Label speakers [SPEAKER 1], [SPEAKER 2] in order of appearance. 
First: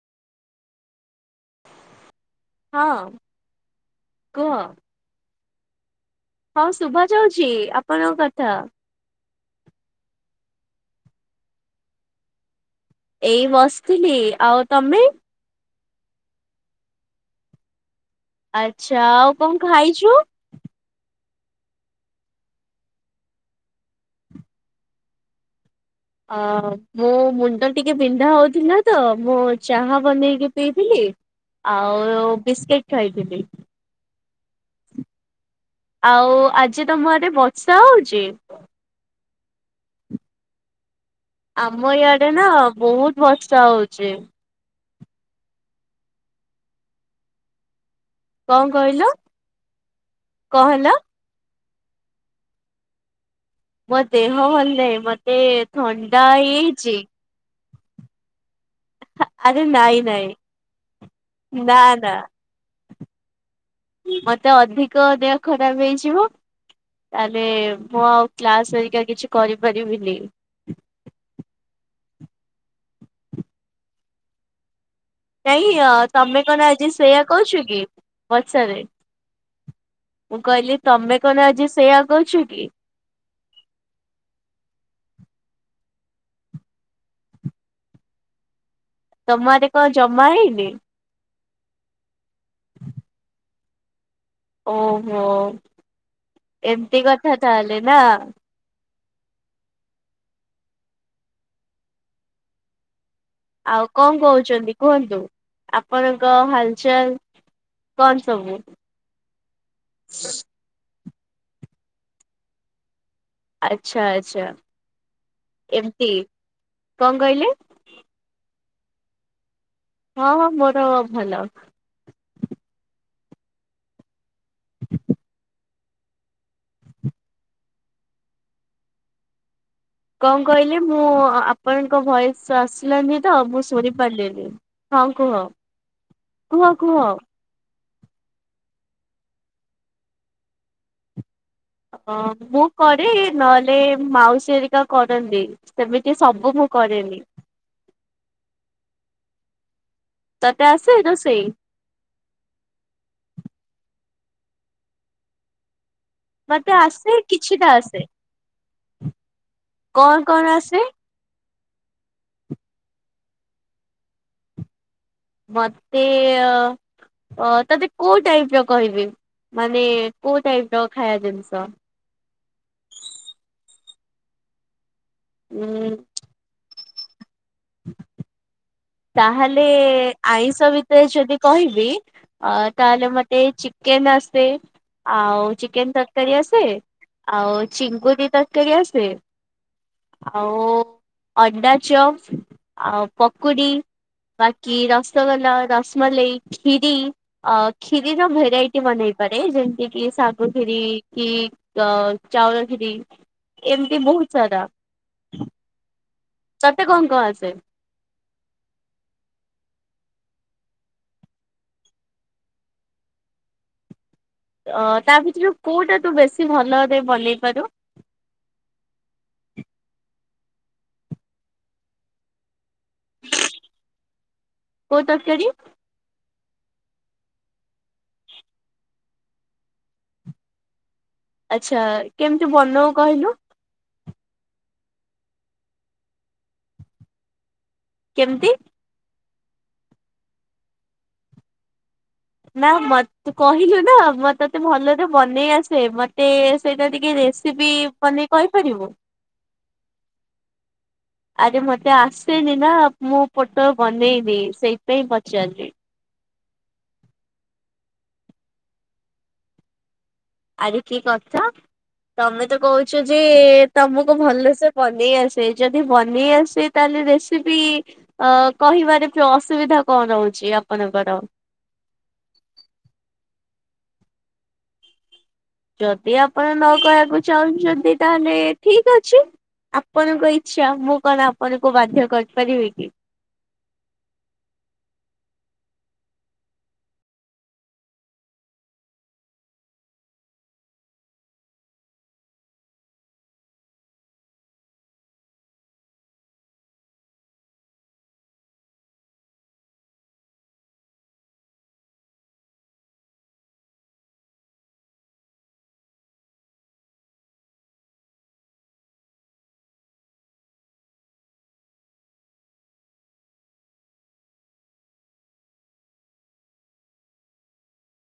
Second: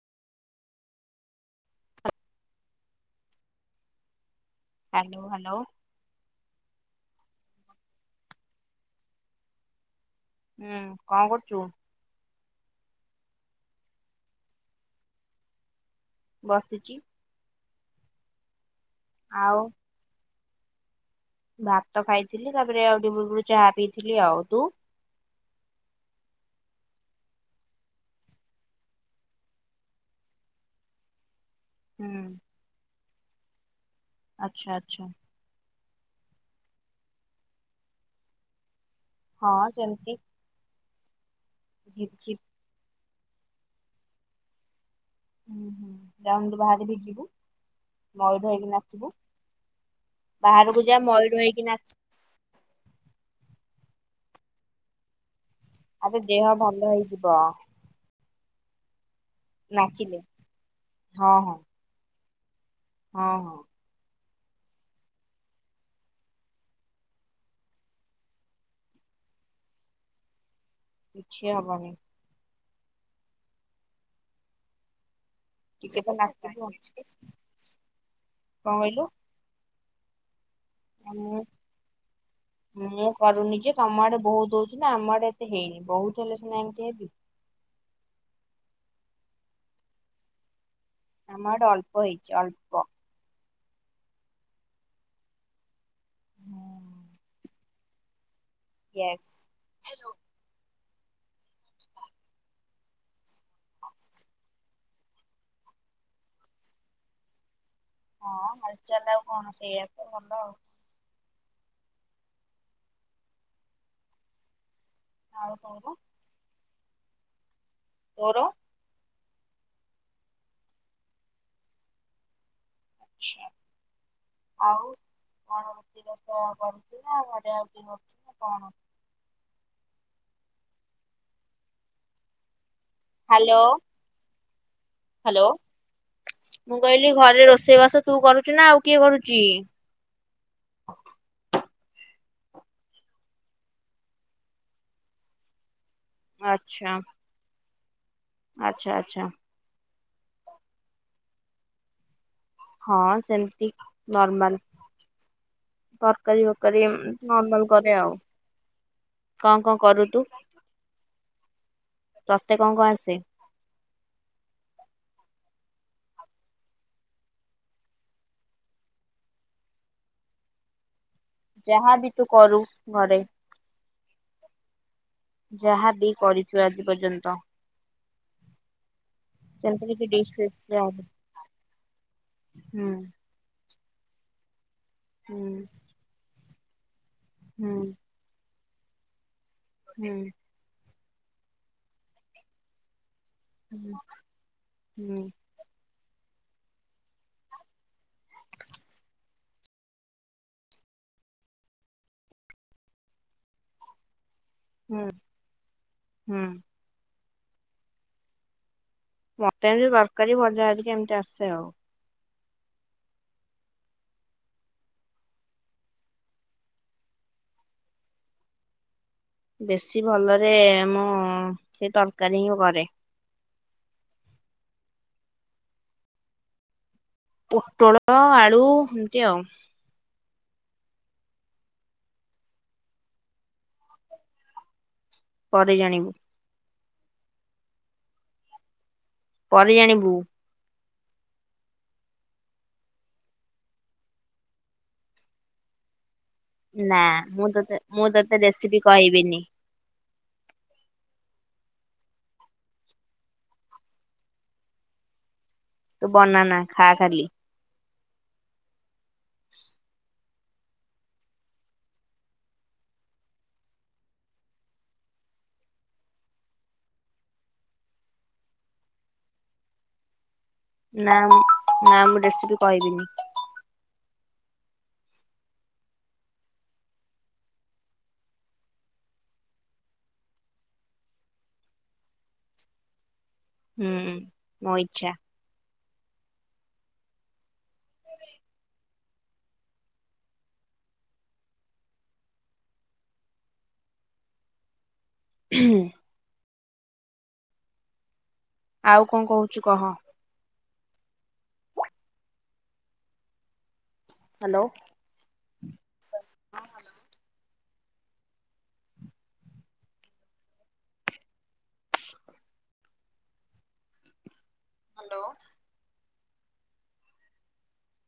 [SPEAKER 1] ହଁ, କୁହ?
[SPEAKER 2] Hello, hello.
[SPEAKER 1] ହଁ ଶୁଭାଯାଉଛି ଆପଣଙ୍କ କଥା।
[SPEAKER 2] ହୁଁ କଣ କରୁଚୁ?
[SPEAKER 1] ଏଇ ବସିଥିଲି ଆଉ ତମେ?
[SPEAKER 2] ବସିଛି।
[SPEAKER 1] ଆଚ୍ଛା ଆଉ କଣ ଖାଇଛୁ?
[SPEAKER 2] ଭାତ ଖାଇଥିଲି ତାପରେ ଆଉ ଟିକେ ପୂର୍ବରୁ ଚାହା ପିଇଥିଲି ଆଉ, ତୁ?
[SPEAKER 1] ଅଁ ମୁଁ ମୁଣ୍ଡ ଟିକେ ବିନ୍ଧା ହଉଥିଲା ତ ମୁଁ ଚାହା ବନେଇକି ପିଇଥିଲି।
[SPEAKER 2] ହୁଁ।
[SPEAKER 1] ଆଉ ବିସ୍କିଟ ଖାଇଥିଲି।
[SPEAKER 2] ଆଚ୍ଛା ଆଚ୍ଛା।
[SPEAKER 1] ଆଉ ଆଜି ତମ ଆଡ଼େ ବର୍ଷା ହଉଛି?
[SPEAKER 2] ହଁ ସେମିତି।
[SPEAKER 1] ଆମ
[SPEAKER 2] ଝିପ୍
[SPEAKER 1] ଇଆଡେ
[SPEAKER 2] ଝିପ୍
[SPEAKER 1] ନା ବହୁତ ବର୍ଷା ହଉଛି।
[SPEAKER 2] ହୁଁ ହୁଁ ଯାଉନୁ ତୁ ବାହାରିକି ଯିବୁ। ମୟୁର
[SPEAKER 1] କଣ
[SPEAKER 2] ହେଇକି
[SPEAKER 1] କହିଲ?
[SPEAKER 2] ନାଚିବୁ,
[SPEAKER 1] କଣ
[SPEAKER 2] ବାହାରକୁ
[SPEAKER 1] ହେଲା
[SPEAKER 2] ଯା ମୟୁର ହେଇକି ନାଚି
[SPEAKER 1] ମୋ ଦେହ ଭଲ ନାହିଁ ମତେ
[SPEAKER 2] ଆବେ
[SPEAKER 1] ଥଣ୍ଡା
[SPEAKER 2] ଦେହ ଭଲ
[SPEAKER 1] ହେଇଚି।
[SPEAKER 2] ହେଇଯିବ
[SPEAKER 1] ଆରେ ନାଇଁ
[SPEAKER 2] ନାଚିଲେ
[SPEAKER 1] ନାଇଁ,
[SPEAKER 2] ହଁ ହଁ
[SPEAKER 1] ନା ନା।
[SPEAKER 2] ହଁ, ହଁ।
[SPEAKER 1] ମତେ ଅଧିକ ଦେହ ଖରାପ ହେଇଯିବ। ତାହେଲେ ମୁଁ ଆଉ କ୍ଲାସ ହେରିକା କିଛି କରିପାରିବିନି।
[SPEAKER 2] କିଛି ହବନି।
[SPEAKER 1] ନାଇଁ ଅ
[SPEAKER 2] ଟିକେ ତ
[SPEAKER 1] ତମେ
[SPEAKER 2] ନାଚିବୁ ଆଉ
[SPEAKER 1] କଣ ଆଜି ସେୟା କହୁଛ କି ବର୍ଷାରେ?
[SPEAKER 2] କହିଲୁ
[SPEAKER 1] ମୁଁ କହିଲି ତମେ
[SPEAKER 2] ମୁଁ
[SPEAKER 1] କଣ ଆଜି ସେଇଆଗ [unintelligible] ଅଛ କି।
[SPEAKER 2] ମୁଁ କରୁନି ଯେ ତମ ଆଡେ ବୋହୁତ ହୋଉଛି ନା ଆମ ଆଡେ ଏତେ ହେଇନି ବହୁତ ହେଲେ ସିନା ଏମିତି ହେବି।
[SPEAKER 1] ତମ ଆଡେ କଣ ଜମା ହେଇନି?
[SPEAKER 2] ଆମ ଆଡେ ଅଳ୍ପ ହେଇଛି ଅଳ୍ପ।
[SPEAKER 1] ଓହୋ
[SPEAKER 2] ହୁଁ।
[SPEAKER 1] ଏମତି କଥା ତାହେଲେ ନା।
[SPEAKER 2] ୟସ୍।
[SPEAKER 1] ଆଉ କଣ କୋହୁଛନ୍ତି କୁହନ୍ତୁ ଆପଣଙ୍କ ହାଲଚାଲ୍?
[SPEAKER 2] ହଁ ହାଲଚାଲ୍ ଆଉ କଣ ସେଇଆ ତ ଭଲ।
[SPEAKER 1] ଆଚ୍ଛା ଆଚ୍ଛା
[SPEAKER 2] ଆଉ ତୋର
[SPEAKER 1] ଏମତି କଣ କହି
[SPEAKER 2] ମୋର [unintelligible]
[SPEAKER 1] ହଁ ହଁ ମୋର ଭଲ।
[SPEAKER 2] ଆଛା ଆଉ କଣ? ସ କରୁଛି ନା ଆଉ ଘ ଆଉ ଅଛି ନା କଣ ଅଛି [unintelligible]
[SPEAKER 1] କଣ କହିଲି ମୁଁ ଆପଣଙ୍କ ଭଏସ୍ ଭଏସ୍ ଆସିଲାନି ତ
[SPEAKER 2] ହାଲୋ
[SPEAKER 1] ମୁଁ ଶୁଣି ପାରିଲିନି ହଁ କୁହ
[SPEAKER 2] ହାଲୋ
[SPEAKER 1] କୁହ
[SPEAKER 2] ମୁଁ
[SPEAKER 1] କୁହ।
[SPEAKER 2] କହିଲି ଘରେ ରୋଷେଇବାସ ତୁ କରୁଛୁ ନା ଆଉ କିଏ କରୁଛି?
[SPEAKER 1] ହଁ ମୁଁ କରେ ନହେଲେ ମାଉସୀ ହେରିକା କରନ୍ତି। ସେମିତି ସବୁ ମୁଁ
[SPEAKER 2] ଆଚ୍ଛା
[SPEAKER 1] କରେନି।
[SPEAKER 2] ଆଚ୍ଛା ଆଚ୍ଛା।
[SPEAKER 1] ତତେ ଆସେ ରୋଷେଇ?
[SPEAKER 2] ହଁ ସେମିତି ନର୍ମାଲ୍। ତରକାରୀ
[SPEAKER 1] ମତେ
[SPEAKER 2] ବକାରୀ
[SPEAKER 1] ଆସେ କିଛିଟା
[SPEAKER 2] ନର୍ମାଲ କରେ
[SPEAKER 1] ଆସେ।
[SPEAKER 2] ଆଉ। କଣ କଣ କରୁ ତୁ?
[SPEAKER 1] କଣ ଆସେ?
[SPEAKER 2] ତତେ କଣ କଣ ଆସେ?
[SPEAKER 1] ମତେ ଅ ତତେ କୋଉ ଟାଇପ୍ ର କହିବି ମାନେ କୋଉ ଟାଇପ୍ ର ଖା
[SPEAKER 2] ଯାହାବି ତୁ କରୁ ଘରେ।
[SPEAKER 1] ଉଁ
[SPEAKER 2] ଯାହାବି କରିଛୁ ଆଜି ପର୍ଯ୍ୟନ୍ତ।
[SPEAKER 1] [inaudible] ତାହେଲେ
[SPEAKER 2] ସେମିତି କିଛି ଡିସ୍ ଫିସ୍
[SPEAKER 1] ଆଇଁଷ ଭିତରେ
[SPEAKER 2] ହୁଁ
[SPEAKER 1] ଯଦି କହିବି ଅ
[SPEAKER 2] ହୁଁ
[SPEAKER 1] ତାହେଲେ ମତେ ଏ ଚିକେନ୍ ଆସେ। ଆଉ
[SPEAKER 2] ହୁଁ
[SPEAKER 1] ଚିକେନ୍ ତରକାରୀ ଆସେ? ଆଉ ଚିଙ୍ଗୁଡି ତରକାରୀ ଆସେ
[SPEAKER 2] ହୁଁ
[SPEAKER 1] ଆଉ ଅଣ୍ଡା ଚପ୍ ଆଉ ପକୁଡି।
[SPEAKER 2] ହୁଁ [inaudible]
[SPEAKER 1] ବାକି
[SPEAKER 2] ହୁଁ
[SPEAKER 1] ରସଗୋଲା ରସମଲେଇ ଖିରି। ଖିରି ର ଭେରାଇଟି ବନେଇ ପାରେ ଯେମିତି କି ଶାଗୁ ଖିରି କି ତ ଚାଉଳ ଖିରି ଏମିତି ବୋହୁତ ସାରା।
[SPEAKER 2] ହୁଁ ହୁଁ।
[SPEAKER 1] ତତେ କଣ କଣ ଆସେ?
[SPEAKER 2] ମତେ ଏମିତି ତରକାରୀ ଭଜା ହେରିକା ଏମିତି ଆସେ।
[SPEAKER 1] ଅ ତା ଭିତରୁ କୋଉଟା ତୁ ବେଶୀ ଭଲରେ ବନେଇ ପାରୁ?
[SPEAKER 2] ବେଶୀ ଭଲରେ ମୁଁ ସେ ତରକାରୀ ହିଁ ବନେ
[SPEAKER 1] କୋଉ ତରକାରୀ?
[SPEAKER 2] ପୋଟଳ ଆଳୁ ଏମିତି ଆଉ।
[SPEAKER 1] ଆଚ୍ଛା କେମିତି ବନୋଉ କହିଲୁ?
[SPEAKER 2] ପରେ ଜାଣିବୁ।
[SPEAKER 1] କେମତି?
[SPEAKER 2] ପରେ ଜାଣିବୁ।
[SPEAKER 1] ନା ମତୁ କହିଲୁ ନା ମ ତତେ ଭଲରେ ବନେଇ ଆସେ ମତେ ସେଇଟା
[SPEAKER 2] ନା
[SPEAKER 1] ଟିକେ
[SPEAKER 2] ମୁଁ
[SPEAKER 1] ରେସିପି
[SPEAKER 2] ତତେ ମୁଁ
[SPEAKER 1] ବନେଇ
[SPEAKER 2] ତତେ
[SPEAKER 1] କହିପାରିବୁ?
[SPEAKER 2] ରେସିପି କହିବିନି।
[SPEAKER 1] ଆରେ ମତେ ଆସେନି ନା ମୁଁ ପୋଟୋ ବନେଇନି ସେଇପାଇଁ ପଚାରିଲି।
[SPEAKER 2] ତୁ ବନାନା ଖା ଖାଲି।
[SPEAKER 1] ଆରେ କିଏ କଥା ତମେ ତ କହୁଚ ଯେ ତମକୁ ଭଲସେ ବନେଇ ଆସେ ଯଦି ବନେଇ ଆସେ ତାହେଲେ ରେସିପି ଅ କହିବାରେ ଅସୁବିଧା କଣ ରହୁଚି ଆ
[SPEAKER 2] ନା ନା ମୁଁ ରେସିପି କହିବିନି।
[SPEAKER 1] ଯଦି ଆପଣ ନ କହିଆକୁ ଚାହୁଁଚନ୍ତି ତାହେଲେ ଠିକ ଅଛି। ଆପଣଙ୍କ ଇଛା। ମୁଁ କଣ ଆପଣଙ୍କୁ ବାଧ୍ୟ କରିପାରିବି କି?
[SPEAKER 2] ହୁଁ ମୋ ଇଚ୍ଛା। ହ ହୁଁ ଆଉ କଣ କହୁଚୁ କହ। ହ୍ୟାଲୋ। ହଁ ହଲୋ। ହ୍ୟାଲୋ।